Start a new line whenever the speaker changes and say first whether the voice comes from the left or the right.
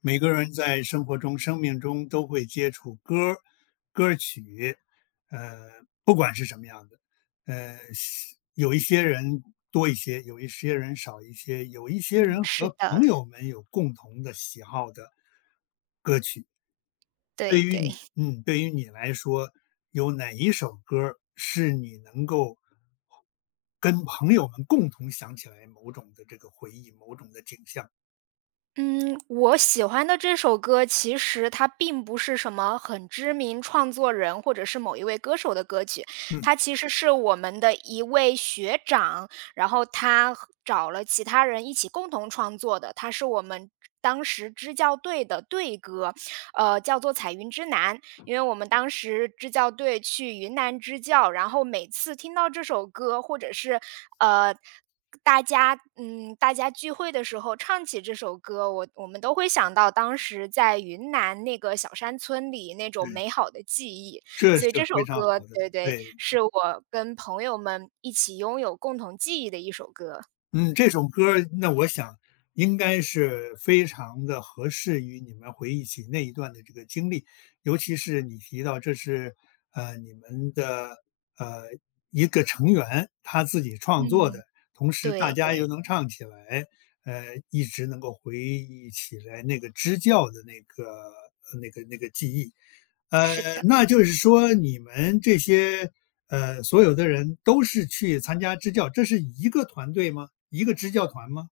left: 每个人在生活中、生命中都会接触歌儿、歌曲，呃，不管是什么样的，是有一些人多一些，有一些人少一些，有一些
right: 嗯。
left: 人
right: 是
left: 和朋
right: 的，
left: 友们有共同的喜好的。对
right: 对
left: 于
right: 对。
left: 你，嗯，对于你来说，有哪一首歌儿是你能够跟朋友们共同想起来某种的这个回忆、某种的景象？
right: 嗯，我喜欢的这首歌，其实它并不是什么很知名创作人或者是某一位歌手的歌曲，
left: 嗯，
right: 它其实是我们的一位学长，然后他和找了其他人一起共同创作的，它是我们当时支教队的队歌，叫做《彩云之南》。因为我们当时支教队去云南支教，然后每次听到这首歌，或者是呃，大家聚会的时候唱起这首歌，我们都会想到当时在云南那个小山村里那种
left: 对，
right: 美好的记忆。
left: 这是
right: 所以这首
left: 非常
right: 歌，
left: 好的，
right: 对对，
left: 对。
right: 是我跟朋友们一起拥有共同记忆的一首歌。
left: 嗯，这首歌儿那我想应该是非常的合适于你们回忆起那一段的这个经历，尤其是你提到这是，你们的，呃，一个成员，他自己创作的，
right: 嗯，
left: 同时大
right: 对
left: 家又
right: 对，
left: 能唱起来，呃，一直能够回忆起来那个支教的那个记忆。
right: 是的。
left: 那就是说你们这些，所有的人都是去参加支教，这是一个团队吗？一个支教团吗？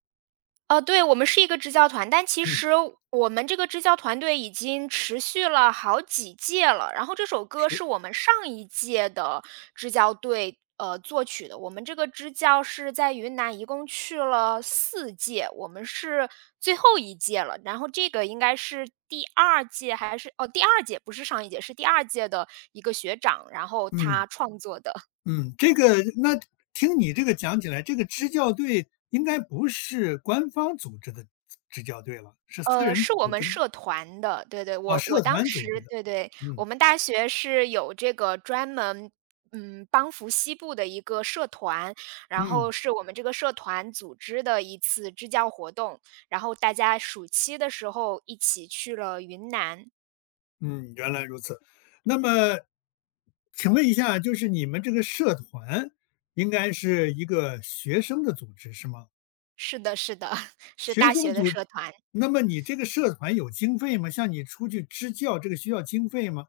right: 对，我们是一个支教团，但其
left: 嗯，
right: 实我们这个支教团队已经持续了好几届了。然后这首歌
left: 是。
right: 是我们上一届的支教队作曲的。我们这个支教是在云南一共去了4届，我们是最后一届了。然后这个应该是第二届还是第二届，不是上一届，是第二届的一个学长，然后
left: 嗯，
right: 他创作的。
left: 嗯，这个那听你这个讲起来，这个支教队应该不是官方组织的支教队了，是私人
right: 是我
left: 组
right: 们
left: 织的吗？
right: 社团的，对对，
left: 啊，
right: 我
left: 社
right: 当
left: 团
right: 时
left: 组织的。
right: 对对，我
left: 嗯，
right: 们大学是有这个专门，帮扶西部的一个社团，然
left: 嗯，
right: 后是我们这个社团组织的一次支教活动，然后大家暑期的时候一起去了云南。
left: 嗯，原来如此。那么请问一下，就是你们这个社团应该是一个学生的组织是吗？
right: 是的，是的，是
left: 学
right: 大
left: 生
right: 学的
left: 组，
right: 社团。
left: 那么你这个社团有经费吗？像你出去支教，这个需要经费吗？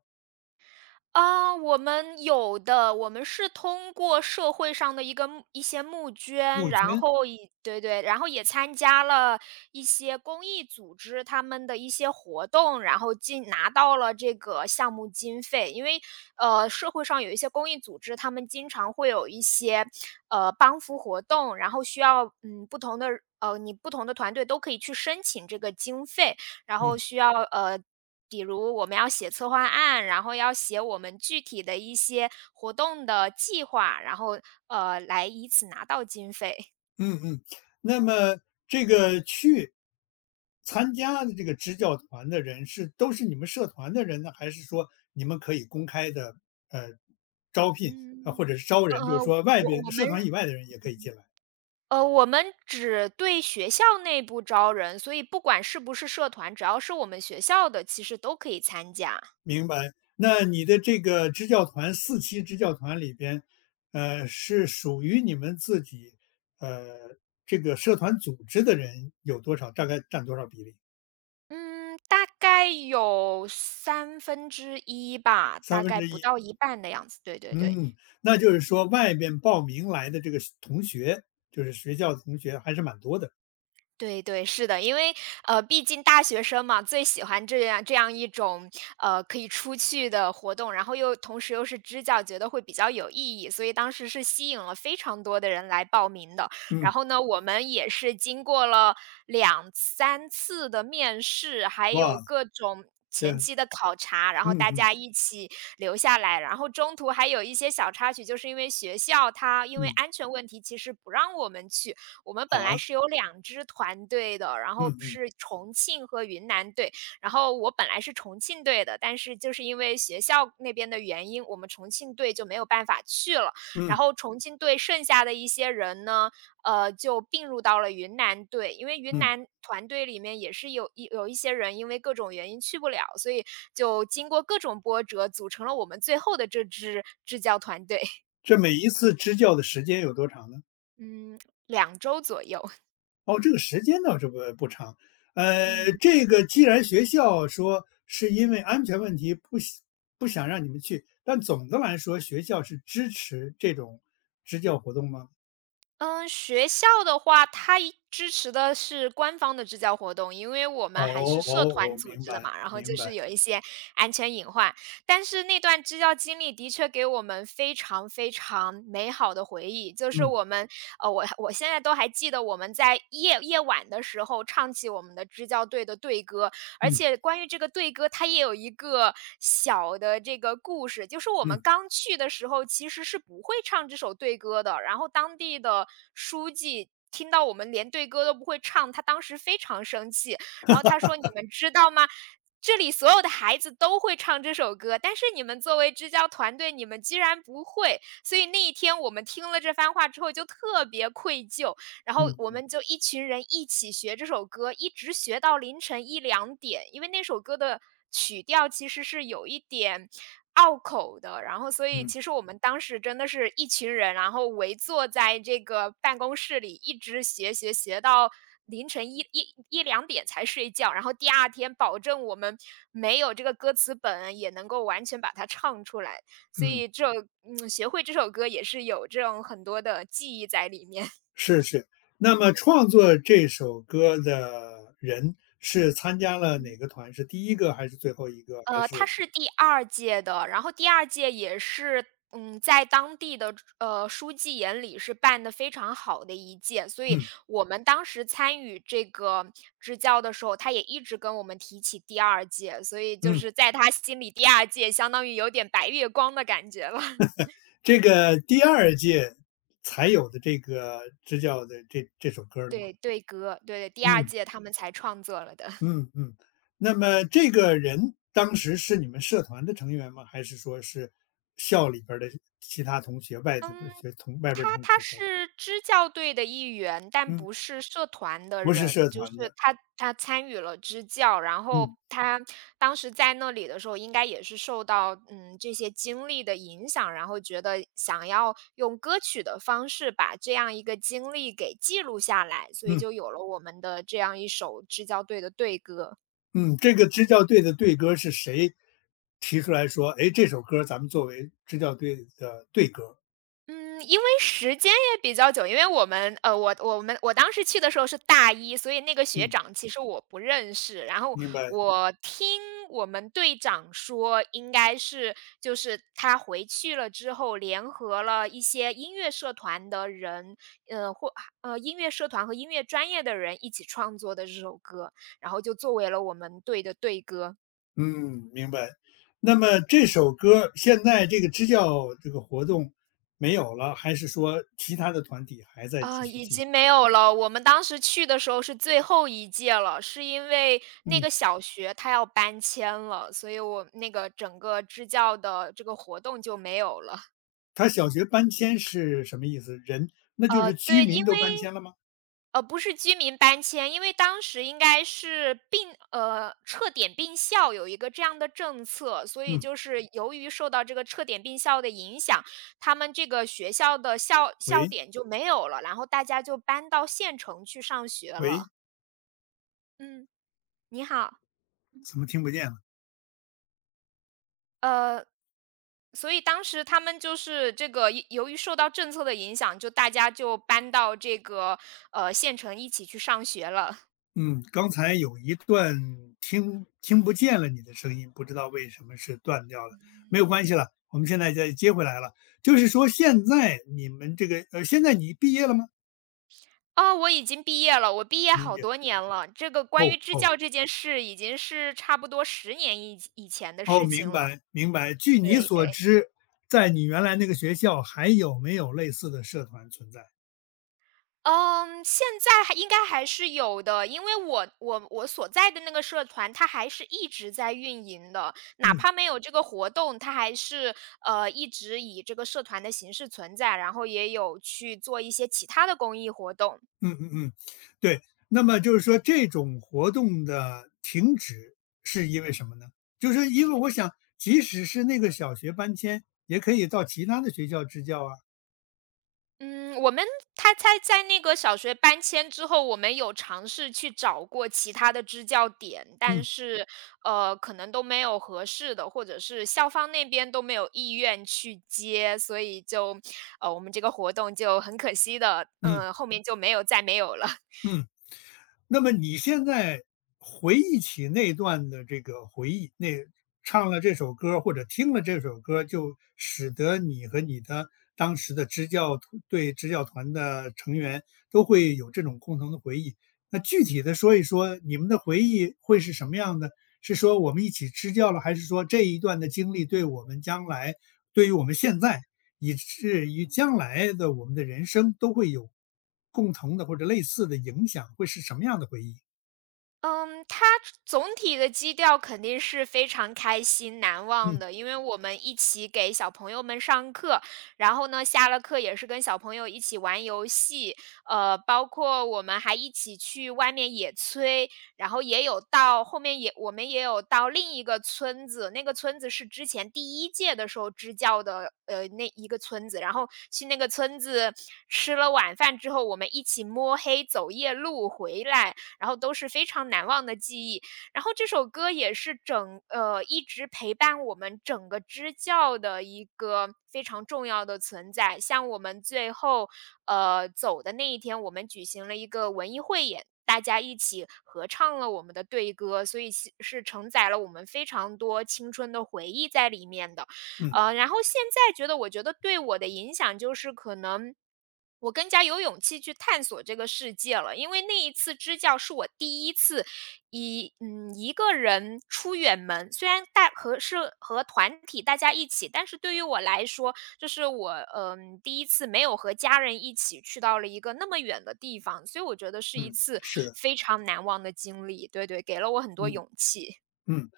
right: 啊，我们有的，我们是通过社会上的一些募捐，
left: 募
right: 然
left: 捐，
right: 后对对，然后也参加了一些公益组织他们的一些活动，然后拿到了这个项目经费。因为社会上有一些公益组织，他们经常会有一些帮扶活动，然后需要不同的不同的团队都可以去申请这个经费，然后
left: 嗯
right: 需要比如我们要写策划案，然后要写我们具体的一些活动的计划，然后来以此拿到经费。
left: 嗯嗯。那么这个去参加的这个支教团的人是都是你们社团的人呢，还是说你们可以公开的呃招聘啊，
right: 嗯。
left: 或者是招人，就是
right: 呃，
left: 说外
right: 我
left: 边
right: 我
left: 社
right: 们
left: 团以外的人也可以进来？
right: 我们只对学校内部招人，所以不管是不是社团，只要是我们学校的，其实都可以参加。
left: 明白。那你的这个支教团四期支教团里边，是属于你们自己，呃，这个社团组织的人有多少？大概占多少比例？
right: 嗯，大概有1/3吧，
left: 三
right: 大
left: 分
right: 概
left: 之
right: 不
left: 一。
right: 到一半的样子，对对对。
left: 嗯，那就是说外边报名来的这个同学，就是学校的同学还是蛮多的。
right: 对对，是的，因为毕竟大学生嘛，最喜欢这样一种可以出去的活动，然后又同时又是支教，觉得会比较有意义，所以当时是吸引了非常多的人来报名的。然
left: 嗯，
right: 后呢，我们也是经过了2、3次的面试，还有
left: 哇，
right: 各种。前
left: 这
right: 期的考察，然后
left: 嗯
right: 大
left: 嗯
right: 家一起留下来，然后中途还有一些小插曲，就是因为学校它因为
left: 嗯，
right: 安全问题，其实不让我们去，我们
left: 好
right: 本来
left: 啊，
right: 是有2支团队的，然后
left: 嗯嗯，
right: 是重庆和云南队。然后我本来是重庆队的，但是就是因为学校那边的原因，我们重庆队就没有办法去了。然
left: 嗯
right: 后重庆队剩下的一些人呢，就并入到了云南队，因为云
left: 嗯。
right: 南团队里面也是有一些人因为各种原因去不了，所以就经过各种波折，组成了我们最后的这支支教团队。
left: 这每一次支教的时间有多长呢？
right: 嗯2周左右。
left: 哦，这个时间倒是不长。
right: 嗯。
left: 这个既然学校说是因为安全问题不想让你们去，但总的来说学校是支持这种支教活动吗？
right: 嗯，学校的话，它支持的是官方的支教活动，因为我
left: 哦
right: 们还是社
left: 哦，
right: 团
left: 我
right: 组
left: 明
right: 织的
left: 白
right: 嘛，然后
left: 明
right: 就是
left: 白，
right: 有一些安全隐患。但是那段支教经历的确给我们非常非常美好的回忆，就是
left: 嗯
right: 我们我现在都还记得我们在夜晚的时候唱起我们的支教队的队歌，而
left: 嗯
right: 且关于这个队歌，它也有一个小的这个故事，就是我们
left: 嗯
right: 刚去的时候其实是不会唱这首队歌的，然后当地的书记。听到我们连队歌都不会唱，他当时非常生气，然后他说：“你们知道吗？这里所有的孩子都会唱这首歌，但是你们作为支教团队，你们居然不会。”所以那一天我们听了这番话之后就特别愧疚，然后
left: 嗯
right: 我
left: 嗯
right: 们就一群人一起学这首歌，一直学到凌晨一两点。因为那首歌的曲调其实是有一点拗口的，然后所以
left: 嗯
right: 其实我们当时真的是一群人，然后围坐在这个办公室里，一直学学学到凌晨一两点才睡觉。然后第二天保证我们没有这个歌词本，也能够完全把它唱出来。所
left: 嗯，
right: 以这学会这首歌也是有这种很多的记忆在里面。
left: 是是。那么创作这首歌的人是参加了哪个 团？是第一个还是最后一个？还
right: 他
left: 是
right: 是第二届的，然后第二届也是，在当地的书记眼里是办的非常好的一届，所以
left: 嗯
right: 我们当时参与这个支教的时候，他也一直跟我们提起第二届，所以就
left: 嗯。
right: 是在他心里第二届相当于有点白月光的感觉了。
left: 这个第二届才有的这个支教的这首歌了吗？
right: 对，对格，对对，第二
left: 嗯，
right: 届他们才创作了的。
left: 嗯嗯。那么这个人当时是你们社团的成员吗？还是说是校里边儿的其他同学，外头的学同外边儿的
right: 他
left: 同
right: 他
left: 学搞的。
right: 是支教队的一员，但
left: 嗯，
right: 不是社团的
left: 不是社
right: 人，就
left: 团
right: 是
left: 的，
right: 他参与了支教，然后
left: 嗯，
right: 他当时在那里的时候，应该也是受到这些经历的影响，然后觉得想要用歌曲的方式把这样一个经历给记录下来，所以
left: 嗯，
right: 就有了我们的这样一首支教队的队歌。
left: 嗯。这个支教队的队歌是谁提出来说：“哎，这首歌咱们作为支教队的队歌”
right: 嗯，因为时间也比较久，因为我们，我当时去的时候是大一，所以那个学
left: 嗯，
right: 长其实我不认识。然后
left: 明白。
right: 我听我们队长说，应该是就是他回去了之后，联合了一些音乐社团的人，或音乐社团和音乐专业的人一起创作的这首歌，然后就作为了我们队的队歌。
left: 嗯，明白。那么这首歌现在这个支教这个活
right: 嗯
left: 动没有了，还是说其他的团体还在继
right: 啊，
left: 续
right: 已
left: 进行？
right: 经没有了。我们当时去的时候是最后一届了，是因为那
left: 嗯，
right: 个小学它要搬迁了，所以我那个整个支教的这个活动就没有了。
left: 他小学搬迁是什么意思？人，那就是居
right: 对，因
left: 民都搬
right: 为
left: 迁了吗？
right: 不是居民搬迁，因为当时应该是撤点并校有一个这样的政策，所以
left: 嗯，
right: 就是由于受到这个撤点并校的影响，他们这个学校的校校
left: 喂
right: 点就没有了，然后大家就搬到县城去上学
left: 喂，
right: 了。嗯。你好，
left: 怎么听不见了？
right: 呃，所以当时他们就是这个，由于受到政策的影响，就大家就搬到这个县城一起去上学了。
left: 嗯，刚才有一段听不见了你的声音，不知道为什么是断掉了，没有关系了，我们现在再接回来了。就是说现在你们这个现在你毕业了吗？
right: 哦，我已经毕业了，我毕业
left: 您
right: 好
left: 毕业
right: 多年了。这个关
left: 哦
right: 于支
left: 哦，
right: 教这件事，已经是差不多10年以前的
left: 哦，
right: 事
left: 明
right: 情了。
left: 白明白。据你
right: 对
left: 所
right: 对。
left: 知，在你原来那个学校还有没有类似的社团存在？
right: 嗯，现在还应该还是有的，因为我所在的那个社团，它还是一直在运营的，哪
left: 嗯
right: 怕没有这个活动，它还是一直以这个社团的形式存在，然后也有去做一些其他的公益活动。
left: 嗯嗯嗯，对。那么就是说这种活动的停止是因为什么呢？就是因为我想即使是那个小学搬迁，也可以到其他的学校支教啊。
right: 嗯，我们他在那个小学搬迁之后，我们有尝试去找过其他的支教点，但
left: 嗯
right: 是，可能都没有合适的，或者是校方那边都没有意愿去接，所以就，我们这个活动就很可惜的，
left: 嗯
right: 后面就没有再没有了。
left: 嗯。那么你现在回忆起那段的这个回忆，那唱了这首歌儿或者听了这首歌儿，就使得你和你的当时的支教团对支教团的成员都会有这种共同的回忆。那具体的说一说，你们的回忆会是什么样的？是说我们一起支教了，还是说这一段的经历对我们将来对于我们现在以至于将来的我们的人生都会有共同的或者类似的影响，会是什么样的回忆？
right: 嗯，他总体的基调肯定是非常开心、难忘
left: 嗯。
right: 的，因为我们一起给小朋友们上课，然后呢，下了课也是跟小朋友一起玩游戏，包括我们还一起去外面野炊，然后也有到后面也我们也有到另一个村子，那个村子是之前第一届的时候支教的，那一个村子，然后去那个村子吃了晚饭之后，我们一起摸黑走夜路回来。然后都是非常难忘的记忆。然后这首歌也是一直陪伴我们整个支教的一个非常重要的存在。像我们最后，走的那一天，我们举行了一个文艺汇演，大家一起合唱了我们的队歌，所以其是承载了我们非常多青春的回忆在里面的。
left: 嗯
right: 然后现在觉得我觉得对我的影响就是可能。我更加有勇气去探索这个世界了，因为那一次支教是我第一次一个人出远门，虽然大和是和团体大家一起，但是对于我来说，这是我第一次没有和家人一起去到了一个那么远的地方，所以我觉得是一
left: 嗯，
right: 次
left: 是的，
right: 非常难忘的经历。对对，给了我很多
left: 嗯
right: 勇气。
left: 嗯，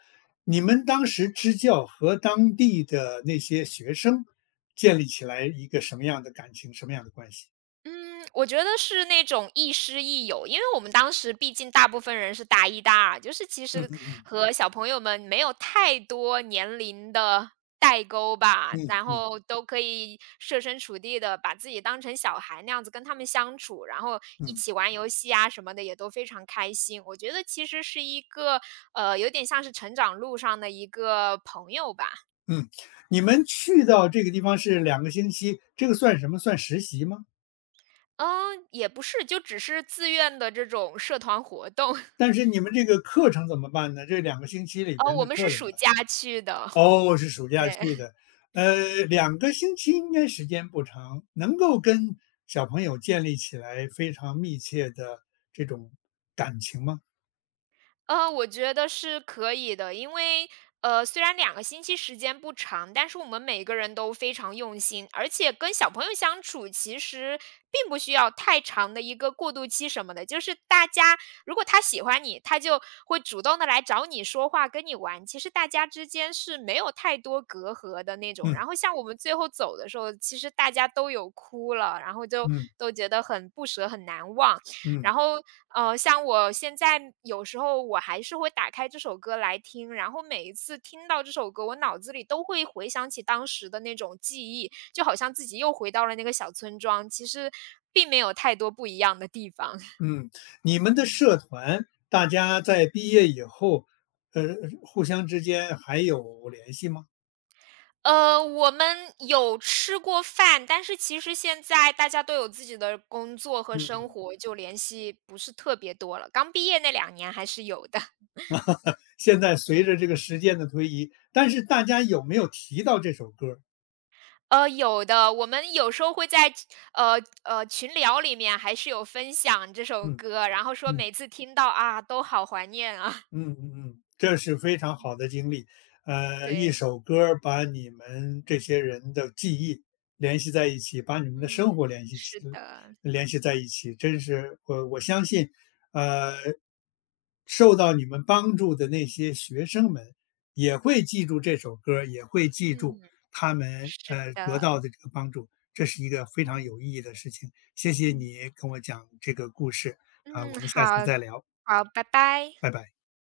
left: 你们当时支教和当地的那些学生建立起来一个什么样的感情，什么样的关系？
right: 嗯，我觉得是那种亦师亦友，因为我们当时毕竟大部分人是大一、大二，就是其
left: 嗯
right: 实
left: 嗯嗯
right: 和小朋友们没有太多年龄的代沟吧，
left: 嗯
right: 然
left: 嗯
right: 后都可以设身处地的把自己当成小孩那样子跟他们相处，然后一
left: 嗯
right: 起玩游戏啊什么的也都非常开心。我觉得其实是一个有点像是成长路上的一个朋友吧。
left: 嗯，你们去到这个地方是两个星期，这个算什么？算实习吗？
right: 嗯，也不是，就只是自愿的这种社团活动。
left: 但是你们这个课程怎么办呢？这两个星期里
right: 哦，
left: 边
right: 我
left: 的
right: 们是
left: 课怎么
right: 暑
left: 办？
right: 假去的。
left: 哦，是暑假
right: 对。
left: 去的，两个星期应该时间不长，能够跟小朋友建立起来非常密切的这种感情吗？
right: 我觉得是可以的，因为，虽然两个星期时间不长，但是我们每个人都非常用心，而且跟小朋友相处其实并不需要太长的一个过渡期什么的，就是大家如果他喜欢你，他就会主动的来找你说话，跟你玩，其实大家之间是没有太多隔阂的那种。
left: 嗯，
right: 然后像我们最后走的时候，其实大家都有哭了，然后就
left: 嗯，
right: 都觉得很不舍、很难忘。
left: 嗯，
right: 然后，像我现在有时候我还是会打开这首歌来听，然后每一次听到这首歌，我脑子里都会回想起当时的那种记忆，就好像自己又回到了那个小村庄，其实并没有太多不一样的地方。
left: 嗯，你们的
right: 嗯。
left: 社团，大家在毕业以后，呃，互相之间还有联系吗？
right: 我们有吃过饭，但是其实现在大家都有自己的工作和生
left: 嗯，
right: 活，就联系不是特别多了，刚毕业那两年还是有的，
left: 现在随
right: 嗯。
left: 着这个时间的推移，但是大家有没有提到这首歌儿？
right: 有的，我们有时候会在呃群聊里面还是有分享这首
left: 嗯，
right: 歌，然后说
left: 嗯。
right: 每次听到啊都好怀念啊。
left: 嗯嗯嗯，这是非常好的 经历。呃，一
right: 对，
left: 首歌儿把你们这些人的记忆联系在一起，把你们的生
right: 嗯，
left: 活联系起
right: 是的，
left: 联系在一起，真是我相信，呃，受到你们帮助的那些学生们也会记住这首歌儿，也会记住
right: 嗯，
left: 他们
right: 是
left: 得到
right: 的，
left: 的这个帮助，这是一个非常
right: 嗯，
left: 有意义的事情。谢谢
right: 嗯。
left: 你跟我讲这个故事啊，
right: 嗯，
left: 我们下次
right: 好
left: 再聊，
right: 好，拜拜。
left: 拜拜。